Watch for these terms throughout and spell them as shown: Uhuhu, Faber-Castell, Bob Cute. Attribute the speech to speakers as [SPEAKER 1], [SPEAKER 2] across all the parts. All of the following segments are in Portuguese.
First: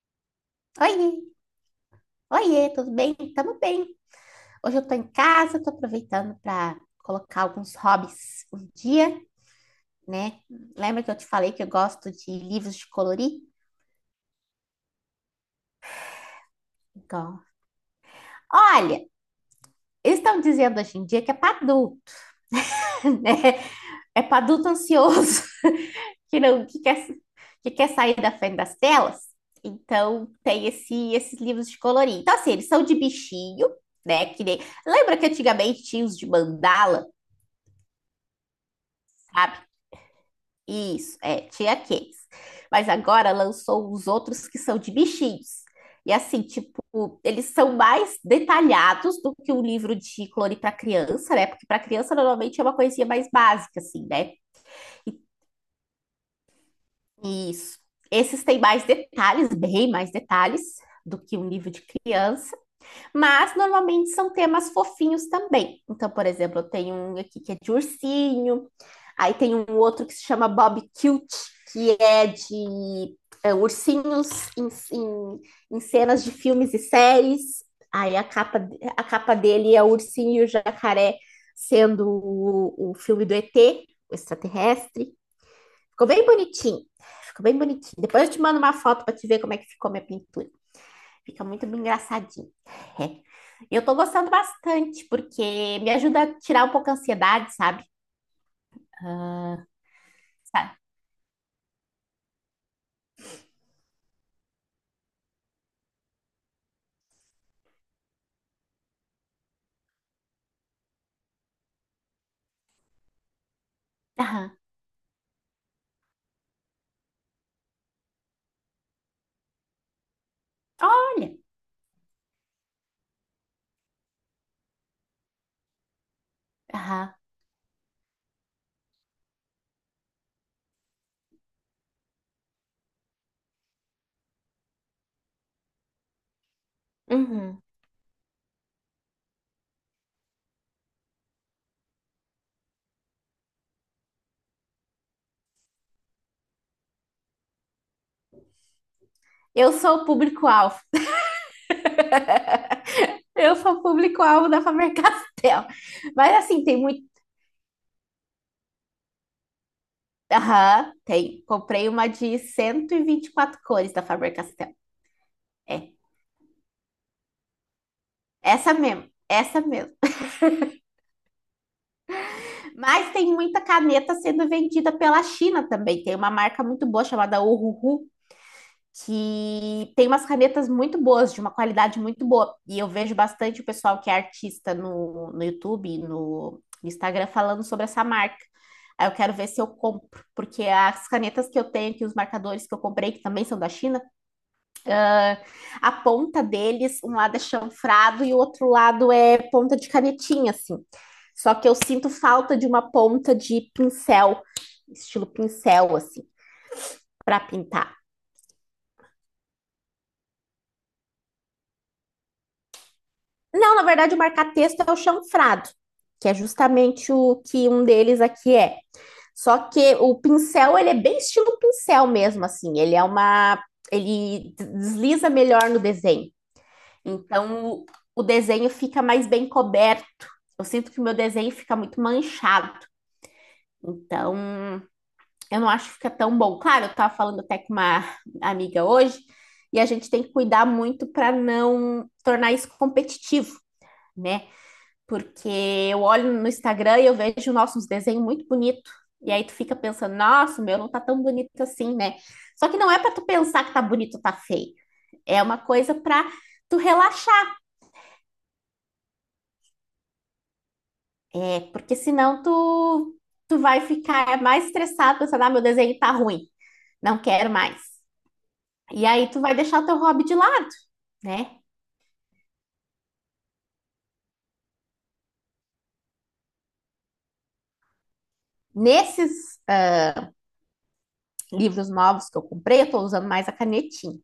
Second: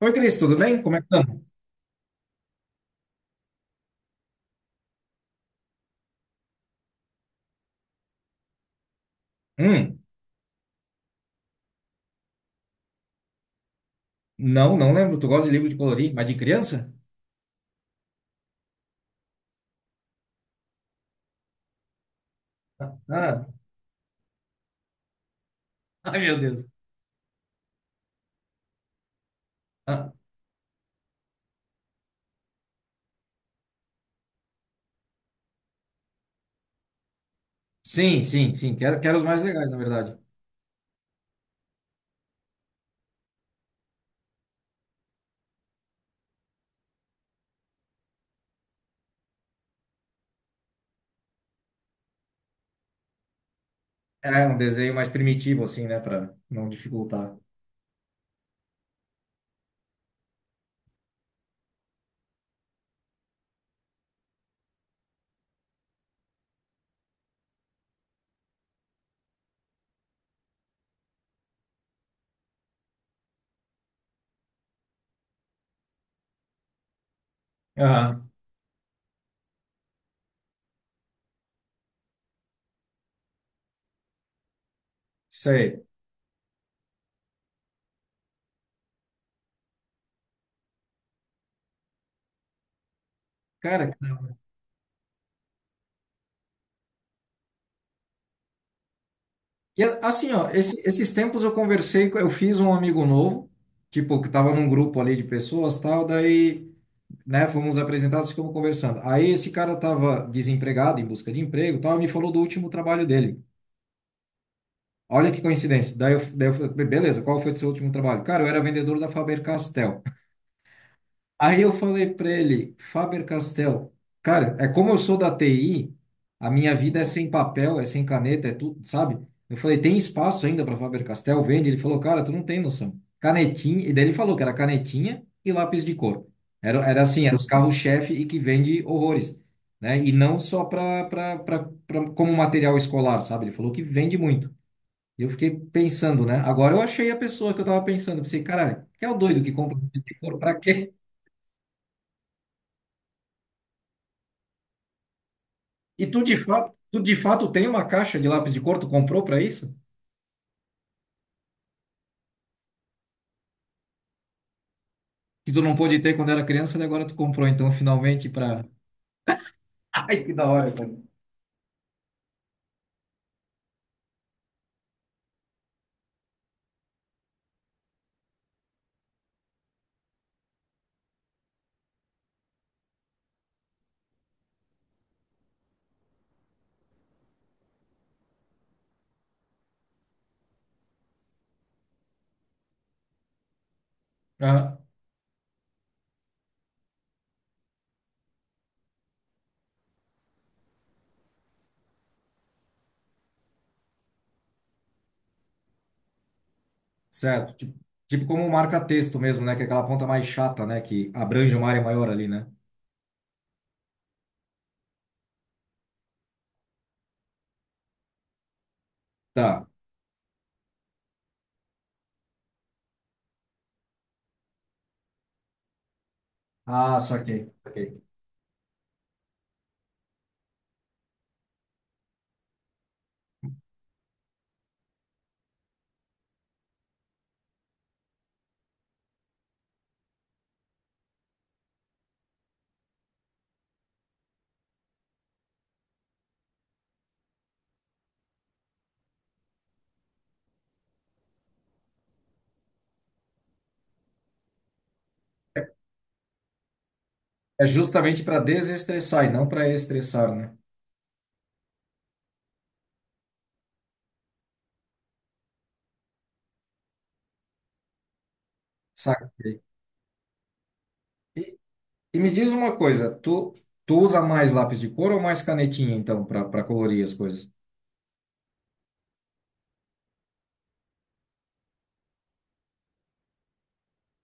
[SPEAKER 1] Oi, Cris, tudo bem? Como é
[SPEAKER 2] Oi,
[SPEAKER 1] que estamos?
[SPEAKER 2] oiê, tudo bem? Tamo bem. Hoje eu tô em casa, tô aproveitando para colocar alguns hobbies um dia,
[SPEAKER 1] Hum.
[SPEAKER 2] né? Lembra que eu te falei que eu gosto de livros de colorir?
[SPEAKER 1] Não, não lembro. Tu gosta de livro de colorir, mas de criança?
[SPEAKER 2] Então, olha, eles estão dizendo hoje em dia que é para adulto,
[SPEAKER 1] Ah, ah.
[SPEAKER 2] né? É para adulto ansioso
[SPEAKER 1] Ai, meu
[SPEAKER 2] que
[SPEAKER 1] Deus.
[SPEAKER 2] não que quer, que quer sair da frente das telas.
[SPEAKER 1] Ah,
[SPEAKER 2] Então, tem esses livros de colorir. Então, assim, eles são de bichinho, né? Que nem- Lembra que antigamente tinha os de mandala?
[SPEAKER 1] sim, sim, sim. Quero os mais
[SPEAKER 2] Sabe?
[SPEAKER 1] legais, na verdade.
[SPEAKER 2] Isso, é, tinha aqueles. Mas agora lançou os outros que são de bichinhos. E assim, tipo, eles são mais detalhados do que um livro de clone para criança, né? Porque para criança normalmente é uma coisinha mais básica, assim, né?
[SPEAKER 1] É, um desenho mais primitivo, assim, né? Pra não dificultar.
[SPEAKER 2] E, isso. Esses têm mais detalhes, bem mais detalhes do que um livro de criança. Mas normalmente são temas fofinhos também. Então, por exemplo, eu tenho um aqui que é de ursinho, aí tem um outro que se chama Bob Cute, que é de é, ursinhos em, em, em cenas de filmes e séries. Aí
[SPEAKER 1] Ah,
[SPEAKER 2] a capa dele é o ursinho e o jacaré sendo o filme do ET, o extraterrestre.
[SPEAKER 1] isso aí.
[SPEAKER 2] Ficou bem bonitinho. Ficou bem bonitinho. Depois eu te mando uma foto para te ver como é que ficou minha pintura. Fica muito bem engraçadinho. É. Eu
[SPEAKER 1] Cara,
[SPEAKER 2] tô gostando bastante, porque me ajuda a tirar um pouco a ansiedade, sabe? Ah,
[SPEAKER 1] e assim, ó,
[SPEAKER 2] sabe?
[SPEAKER 1] esses tempos eu conversei, eu fiz um amigo novo, tipo, que tava num grupo ali de pessoas, tal, daí, né, fomos apresentados, ficamos conversando. Aí esse cara tava desempregado, em busca de emprego, tal, e me falou do último trabalho dele.
[SPEAKER 2] Aham.
[SPEAKER 1] Olha que coincidência. Daí eu falei, beleza, qual foi o seu último trabalho? Cara, eu era vendedor da Faber-Castell.
[SPEAKER 2] Olha.
[SPEAKER 1] Aí eu falei para ele, Faber-Castell, cara, é como eu sou da TI, a minha vida é
[SPEAKER 2] Aham.
[SPEAKER 1] sem papel, é sem caneta, é tudo, sabe? Eu falei, tem espaço ainda para Faber-Castell? Vende? Ele falou, cara, tu não tem noção. Canetinha, e daí ele falou que era canetinha e lápis de cor. Era assim, era os
[SPEAKER 2] Uhum.
[SPEAKER 1] carros-chefe e que vende horrores, né? E não só para como material escolar, sabe? Ele falou que vende muito. E eu fiquei pensando, né? Agora eu achei a pessoa que eu tava pensando. Eu pensei, caralho, que é o doido que
[SPEAKER 2] Eu
[SPEAKER 1] compra
[SPEAKER 2] sou
[SPEAKER 1] lápis
[SPEAKER 2] o
[SPEAKER 1] de cor pra
[SPEAKER 2] público-alvo.
[SPEAKER 1] quê?
[SPEAKER 2] Eu sou o público-alvo da Faber-Castell.
[SPEAKER 1] E tu de
[SPEAKER 2] Mas assim,
[SPEAKER 1] fato,
[SPEAKER 2] tem
[SPEAKER 1] tu
[SPEAKER 2] muito.
[SPEAKER 1] de fato tem uma caixa de lápis de cor, tu comprou pra isso?
[SPEAKER 2] Aham, tem. Comprei uma de cento e vinte e quatro cores da Faber-Castell.
[SPEAKER 1] Que tu não
[SPEAKER 2] É.
[SPEAKER 1] pôde ter quando era criança e agora tu comprou, então, finalmente pra.
[SPEAKER 2] Essa mesmo. Essa mesmo.
[SPEAKER 1] Ai, que da hora, cara.
[SPEAKER 2] Mas tem muita caneta sendo vendida pela China também. Tem uma marca muito boa chamada Uhuhu, que tem umas canetas muito boas, de uma qualidade muito boa. E eu vejo bastante o pessoal que é artista no YouTube, no Instagram, falando sobre essa marca. Aí eu quero ver se eu compro, porque as canetas que eu tenho aqui, os marcadores que eu comprei, que também são da China,
[SPEAKER 1] Ah,
[SPEAKER 2] a ponta deles, um lado é chanfrado e o outro lado é ponta de canetinha, assim. Só que eu sinto falta de uma ponta de pincel, estilo pincel, assim, para
[SPEAKER 1] certo. Tipo,
[SPEAKER 2] pintar.
[SPEAKER 1] tipo como um marca-texto mesmo, né? Que é aquela ponta mais chata, né? Que abrange uma área maior ali, né?
[SPEAKER 2] Não, na verdade, o marca-texto é o chanfrado, que é justamente o que um deles aqui é. Só
[SPEAKER 1] Tá.
[SPEAKER 2] que o pincel, ele é bem estilo pincel mesmo, assim. Ele é uma... Ele desliza melhor no desenho.
[SPEAKER 1] Ah, saquei.
[SPEAKER 2] Então,
[SPEAKER 1] Saquei.
[SPEAKER 2] o desenho fica mais bem coberto. Eu sinto que o meu desenho fica muito manchado. Então, eu não acho que fica tão bom. Claro, eu estava falando até com uma amiga hoje, e a gente tem que cuidar muito para não tornar isso competitivo, né? Porque eu olho no Instagram e eu vejo, nossa, uns desenhos muito bonitos. E aí tu fica pensando, nossa, o meu não tá tão bonito assim, né? Só que não é para tu pensar que tá bonito ou tá feio. É uma coisa para tu relaxar,
[SPEAKER 1] É justamente para desestressar e não para estressar, né?
[SPEAKER 2] é. Porque senão tu, tu vai ficar mais estressado pensando, ah, meu desenho tá ruim, não quero mais. E aí tu vai
[SPEAKER 1] Saquei.
[SPEAKER 2] deixar o teu hobby de lado, né?
[SPEAKER 1] E me diz uma coisa, tu usa mais lápis de cor ou mais canetinha, então, para colorir as coisas?
[SPEAKER 2] Nesses livros novos que eu comprei, eu tô usando mais a canetinha.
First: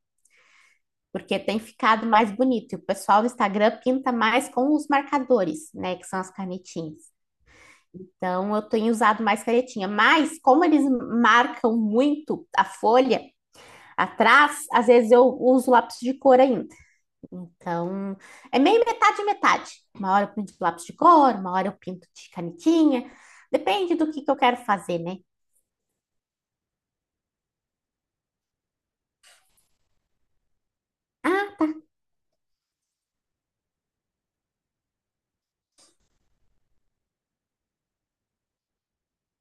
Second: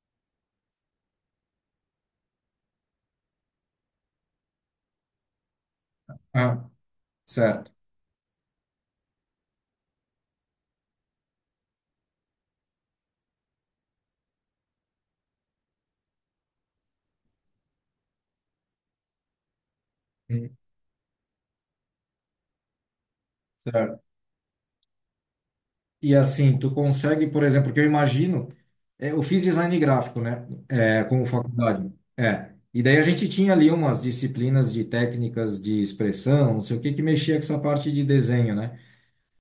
[SPEAKER 2] Porque tem ficado mais bonito. E o pessoal do Instagram pinta mais com os marcadores, né, que são as
[SPEAKER 1] Ah,
[SPEAKER 2] canetinhas.
[SPEAKER 1] certo.
[SPEAKER 2] Então eu tenho usado mais canetinha, mas como eles marcam muito a folha atrás, às vezes eu uso lápis de cor ainda. Então é meio metade metade. Uma hora eu pinto
[SPEAKER 1] Hum.
[SPEAKER 2] de lápis de cor, uma hora eu pinto de canetinha. Depende
[SPEAKER 1] Certo.
[SPEAKER 2] do que eu quero fazer, né?
[SPEAKER 1] E assim, tu consegue, por exemplo, que eu imagino, é, eu fiz design gráfico, né? É, como
[SPEAKER 2] Ah,
[SPEAKER 1] faculdade. É. E daí a gente tinha ali umas disciplinas de técnicas de expressão, não sei o que, que mexia com essa parte de desenho, né?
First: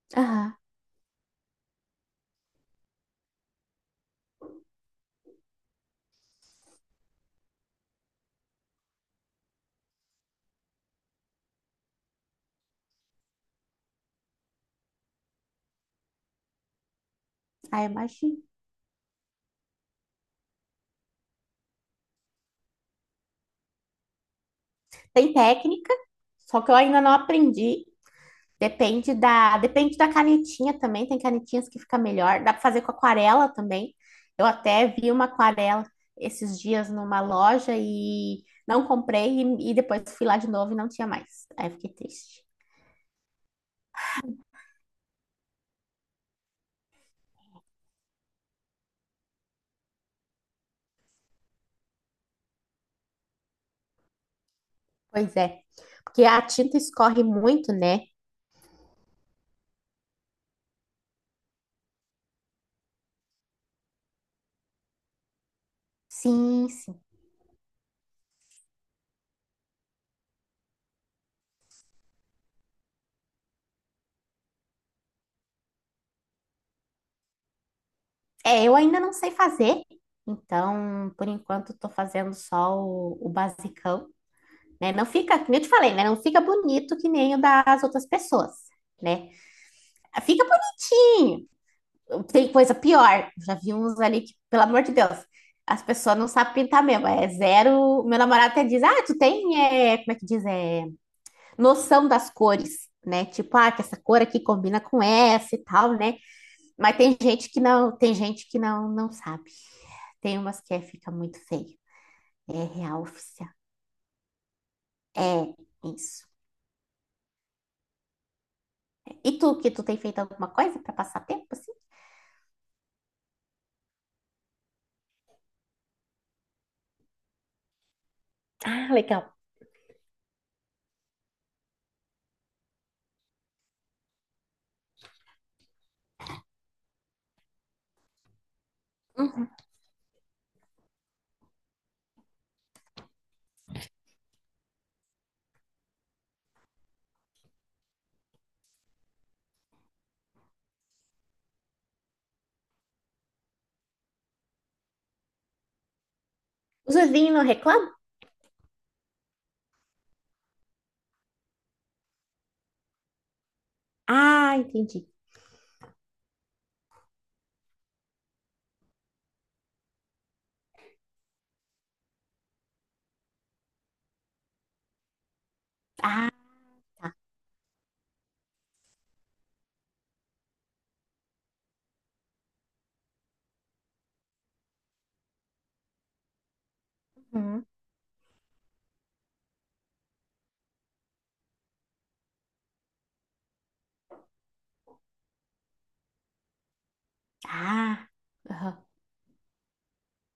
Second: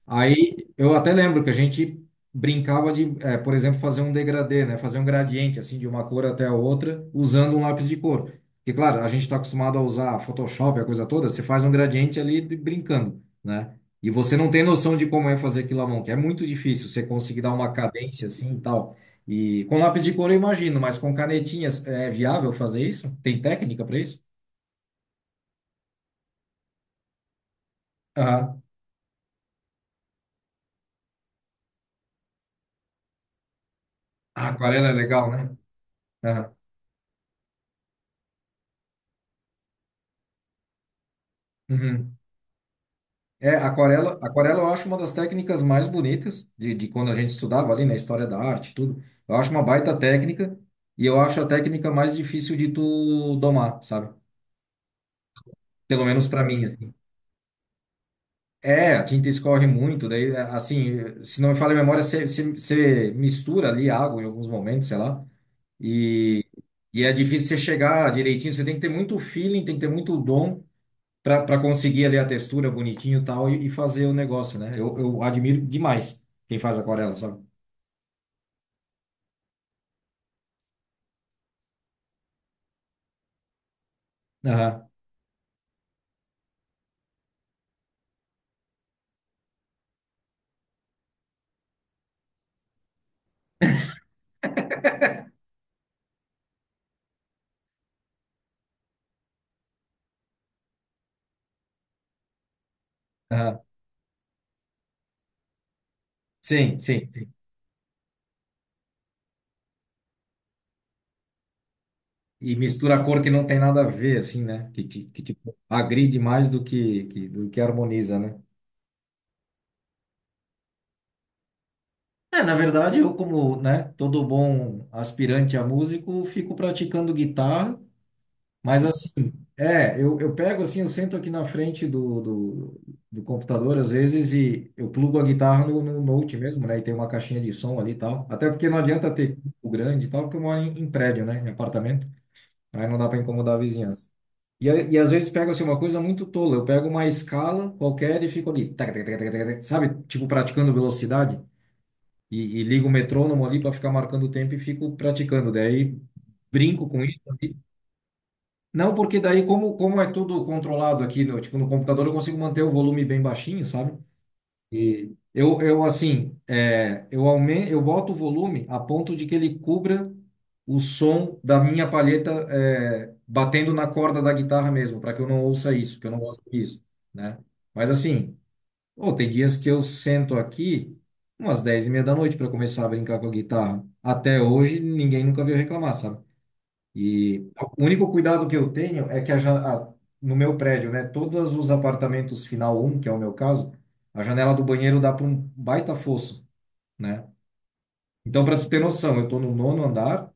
[SPEAKER 1] Aí
[SPEAKER 2] aham,
[SPEAKER 1] eu até lembro que a gente brincava de, por exemplo, fazer um degradê, né? Fazer um gradiente assim de uma cor até a outra usando um lápis de cor. Porque, claro, a gente está acostumado a usar Photoshop, a coisa toda, você faz um gradiente ali brincando, né? E você não tem noção de como é fazer aquilo à mão, que é muito difícil você conseguir dar uma
[SPEAKER 2] ah,
[SPEAKER 1] cadência
[SPEAKER 2] imagino.
[SPEAKER 1] assim e tal. E com lápis de cor eu imagino, mas com canetinhas é viável fazer isso? Tem técnica para isso?
[SPEAKER 2] Tem técnica, só que eu ainda não aprendi.
[SPEAKER 1] Aham.
[SPEAKER 2] Depende da canetinha também. Tem canetinhas que fica melhor. Dá para fazer com aquarela também.
[SPEAKER 1] A
[SPEAKER 2] Eu até
[SPEAKER 1] aquarela é
[SPEAKER 2] vi uma
[SPEAKER 1] legal, né?
[SPEAKER 2] aquarela
[SPEAKER 1] Aham.
[SPEAKER 2] esses dias numa loja e não comprei e depois fui lá de novo e não tinha mais. Aí eu fiquei
[SPEAKER 1] Uhum.
[SPEAKER 2] triste.
[SPEAKER 1] É, aquarela, aquarela eu acho uma das técnicas mais bonitas de quando a gente estudava ali na história da arte, e tudo. Eu acho uma baita técnica e eu acho a técnica mais difícil de tu domar, sabe?
[SPEAKER 2] Pois é,
[SPEAKER 1] Pelo
[SPEAKER 2] porque
[SPEAKER 1] menos
[SPEAKER 2] a
[SPEAKER 1] para mim,
[SPEAKER 2] tinta
[SPEAKER 1] assim.
[SPEAKER 2] escorre muito, né?
[SPEAKER 1] É, a tinta escorre muito, daí é, assim, se não me falha a memória, você mistura ali água em alguns momentos, sei lá, e,
[SPEAKER 2] Sim, sim.
[SPEAKER 1] e é difícil você chegar direitinho, você tem que ter muito feeling, tem que ter muito dom para conseguir ali a textura bonitinho e tal e fazer o negócio, né? Eu admiro demais quem faz aquarela, sabe?
[SPEAKER 2] É, eu ainda não sei fazer. Então, por enquanto, estou fazendo só o basicão,
[SPEAKER 1] Aham,
[SPEAKER 2] né? Não fica, como eu te falei, né? Não fica bonito que nem o das outras pessoas, né? Fica bonitinho. Tem coisa pior. Já vi uns ali que, pelo amor de Deus, as pessoas não sabem pintar mesmo. É zero. Meu namorado até diz: ah, tu tem, é, como é que diz? É, noção das cores, né? Tipo,
[SPEAKER 1] aham.
[SPEAKER 2] ah, que essa cor aqui combina com essa e tal, né?
[SPEAKER 1] Sim,
[SPEAKER 2] Mas
[SPEAKER 1] sim,
[SPEAKER 2] tem
[SPEAKER 1] sim.
[SPEAKER 2] gente que não, tem gente que não, não sabe. Tem umas que é, fica muito feio.
[SPEAKER 1] E
[SPEAKER 2] É
[SPEAKER 1] mistura
[SPEAKER 2] real
[SPEAKER 1] a cor que não
[SPEAKER 2] oficial.
[SPEAKER 1] tem nada a ver, assim, né? Que
[SPEAKER 2] É
[SPEAKER 1] tipo, agride
[SPEAKER 2] isso.
[SPEAKER 1] mais do que harmoniza, né?
[SPEAKER 2] E tu, que tu tem feito alguma coisa para passar tempo assim?
[SPEAKER 1] É, na verdade, eu como, né, todo bom aspirante a músico, fico praticando guitarra. Mas
[SPEAKER 2] Ah,
[SPEAKER 1] assim,
[SPEAKER 2] legal.
[SPEAKER 1] é, eu pego assim, eu sento aqui na frente do computador às vezes e eu plugo a guitarra no Note mesmo, né? E tem uma caixinha de som ali e tal. Até porque não adianta ter
[SPEAKER 2] Uhum.
[SPEAKER 1] o grande e tal, porque eu moro em prédio, né? Em apartamento. Aí não dá para incomodar a vizinhança. E às vezes pego assim uma coisa muito tola. Eu pego uma escala qualquer e fico ali, tac, tac, tac, tac, tac, tac, sabe? Tipo praticando velocidade. E ligo o metrônomo ali para ficar marcando o tempo e fico praticando. Daí brinco
[SPEAKER 2] Os
[SPEAKER 1] com isso.
[SPEAKER 2] vizinhos não reclamam?
[SPEAKER 1] Não, porque daí, como é tudo controlado aqui, no, tipo, no computador, eu consigo manter o volume bem baixinho, sabe?
[SPEAKER 2] Ah, entendi.
[SPEAKER 1] E eu assim, é, eu aumento, eu boto o volume a ponto de que ele cubra o som da minha palheta, é, batendo na corda da guitarra mesmo, para que eu não ouça isso, que eu não gosto disso, né? Mas assim, pô, tem dias que eu sento aqui umas 22:30 da noite para começar a brincar com a guitarra. Até hoje, ninguém nunca veio reclamar, sabe? E
[SPEAKER 2] Uhum.
[SPEAKER 1] o único cuidado que eu tenho é que a, no meu prédio, né, todos os apartamentos final um, que é o meu caso, a janela do banheiro dá para um baita fosso, né?
[SPEAKER 2] Ah,
[SPEAKER 1] Então, para tu ter
[SPEAKER 2] aham.
[SPEAKER 1] noção, eu tô no nono andar,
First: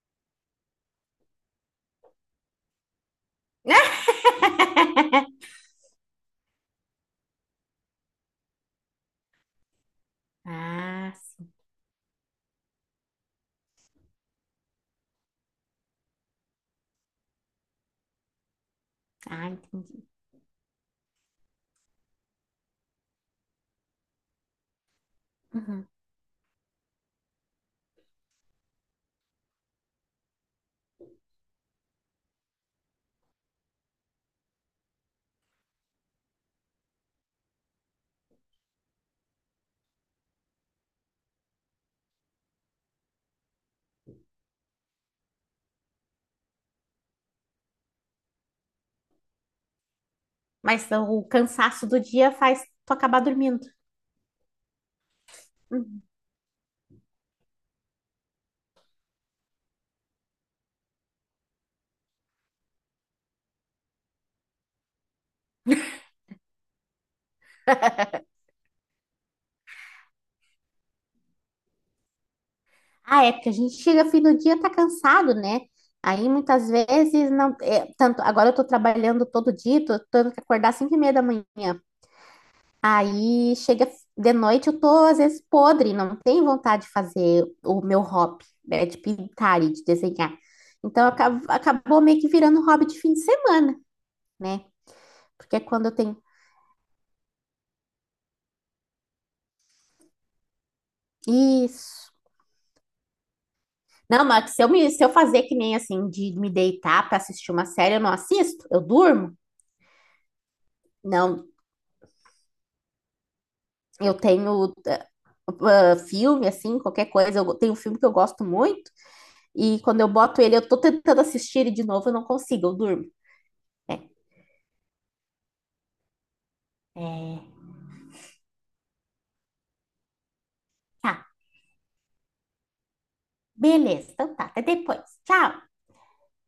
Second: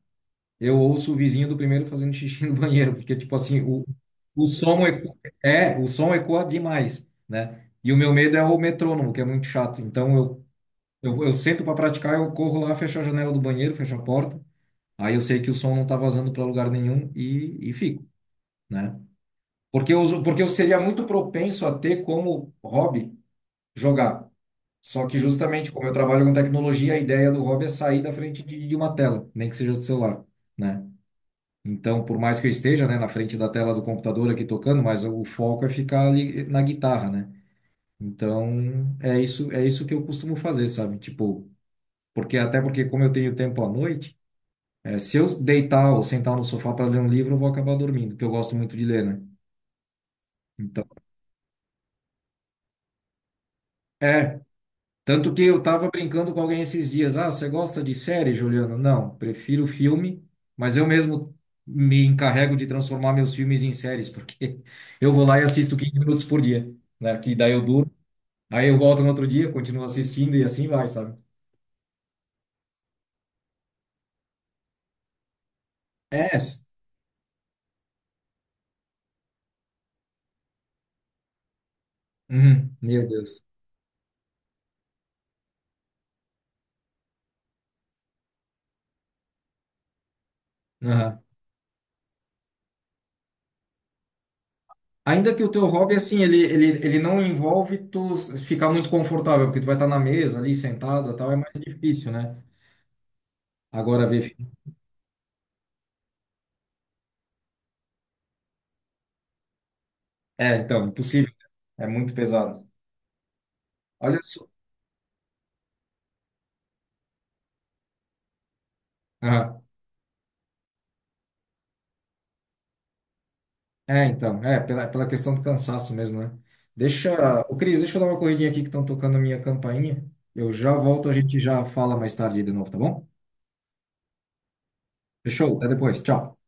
[SPEAKER 1] eu ouço o vizinho do primeiro fazendo xixi no banheiro, porque tipo assim, o som eco- o som ecoa demais, né? E o meu medo é o metrônomo, que é muito chato. Então, eu
[SPEAKER 2] Ah,
[SPEAKER 1] eu, eu
[SPEAKER 2] sim.
[SPEAKER 1] sento para praticar, eu corro lá, fecho a janela do banheiro, fecho a porta. Aí eu sei que o som não tá vazando para lugar nenhum e fico, né?
[SPEAKER 2] Ah,
[SPEAKER 1] Porque eu,
[SPEAKER 2] entendi.
[SPEAKER 1] uso- porque eu seria muito propenso a ter como hobby jogar. Só que justamente como
[SPEAKER 2] Uhum.
[SPEAKER 1] eu trabalho com tecnologia, a ideia do hobby é sair da frente de uma tela, nem que seja do celular, né? Então, por mais que eu esteja, né, na frente da tela do computador aqui tocando, mas o foco é ficar ali na guitarra, né? Então, é isso que eu costumo fazer, sabe? Tipo, porque até porque como eu tenho tempo à noite, se eu deitar ou sentar no sofá para ler um livro, eu vou acabar dormindo, porque eu gosto muito de ler, né? Então,
[SPEAKER 2] Mas o cansaço do dia faz tu acabar dormindo.
[SPEAKER 1] é. Tanto que eu tava
[SPEAKER 2] Uhum.
[SPEAKER 1] brincando com alguém esses dias. Ah, você gosta de série, Juliano? Não, prefiro filme, mas eu mesmo me encarrego de transformar meus filmes em séries, porque eu vou lá e assisto 15 minutos por dia, né? Que daí eu durmo, aí eu volto no outro dia, continuo assistindo e assim vai, sabe?
[SPEAKER 2] Ah, é, porque a gente chega fim do dia tá cansado, né? Aí
[SPEAKER 1] É.
[SPEAKER 2] muitas vezes não. É, tanto agora eu tô trabalhando todo dia, tô tendo que acordar às 5h30 da manhã.
[SPEAKER 1] Uhum. Meu Deus.
[SPEAKER 2] Aí chega de noite, eu tô às vezes podre, não tenho vontade de fazer o meu hobby, né, de pintar e de desenhar. Então
[SPEAKER 1] Aham.
[SPEAKER 2] acab- acabou meio que virando hobby de fim de semana, né?
[SPEAKER 1] Ainda que o
[SPEAKER 2] Porque é
[SPEAKER 1] teu
[SPEAKER 2] quando eu
[SPEAKER 1] hobby,
[SPEAKER 2] tenho
[SPEAKER 1] assim, ele não envolve tu ficar muito confortável, porque tu vai estar na mesa ali, sentada, tal, é mais difícil,
[SPEAKER 2] isso.
[SPEAKER 1] né? Agora ver
[SPEAKER 2] Não,
[SPEAKER 1] filme.
[SPEAKER 2] mas se eu me, se eu fazer que nem assim de me deitar para assistir uma série, eu não assisto, eu durmo.
[SPEAKER 1] É, então, impossível,
[SPEAKER 2] Não,
[SPEAKER 1] né? É muito pesado.
[SPEAKER 2] eu
[SPEAKER 1] Olha só.
[SPEAKER 2] tenho filme assim, qualquer coisa, eu tenho um filme que eu gosto muito
[SPEAKER 1] Aham.
[SPEAKER 2] e quando eu boto ele, eu tô tentando assistir ele de novo, eu não consigo, eu durmo.
[SPEAKER 1] É, então, é, pela questão do cansaço mesmo, né? Deixa. Ô, Cris, deixa eu dar uma corridinha aqui que estão tocando a minha campainha. Eu já volto, a
[SPEAKER 2] É.
[SPEAKER 1] gente já fala mais tarde de novo, tá bom?
[SPEAKER 2] Beleza, então tá, até depois. Tchau!
[SPEAKER 1] Fechou? Até depois. Tchau.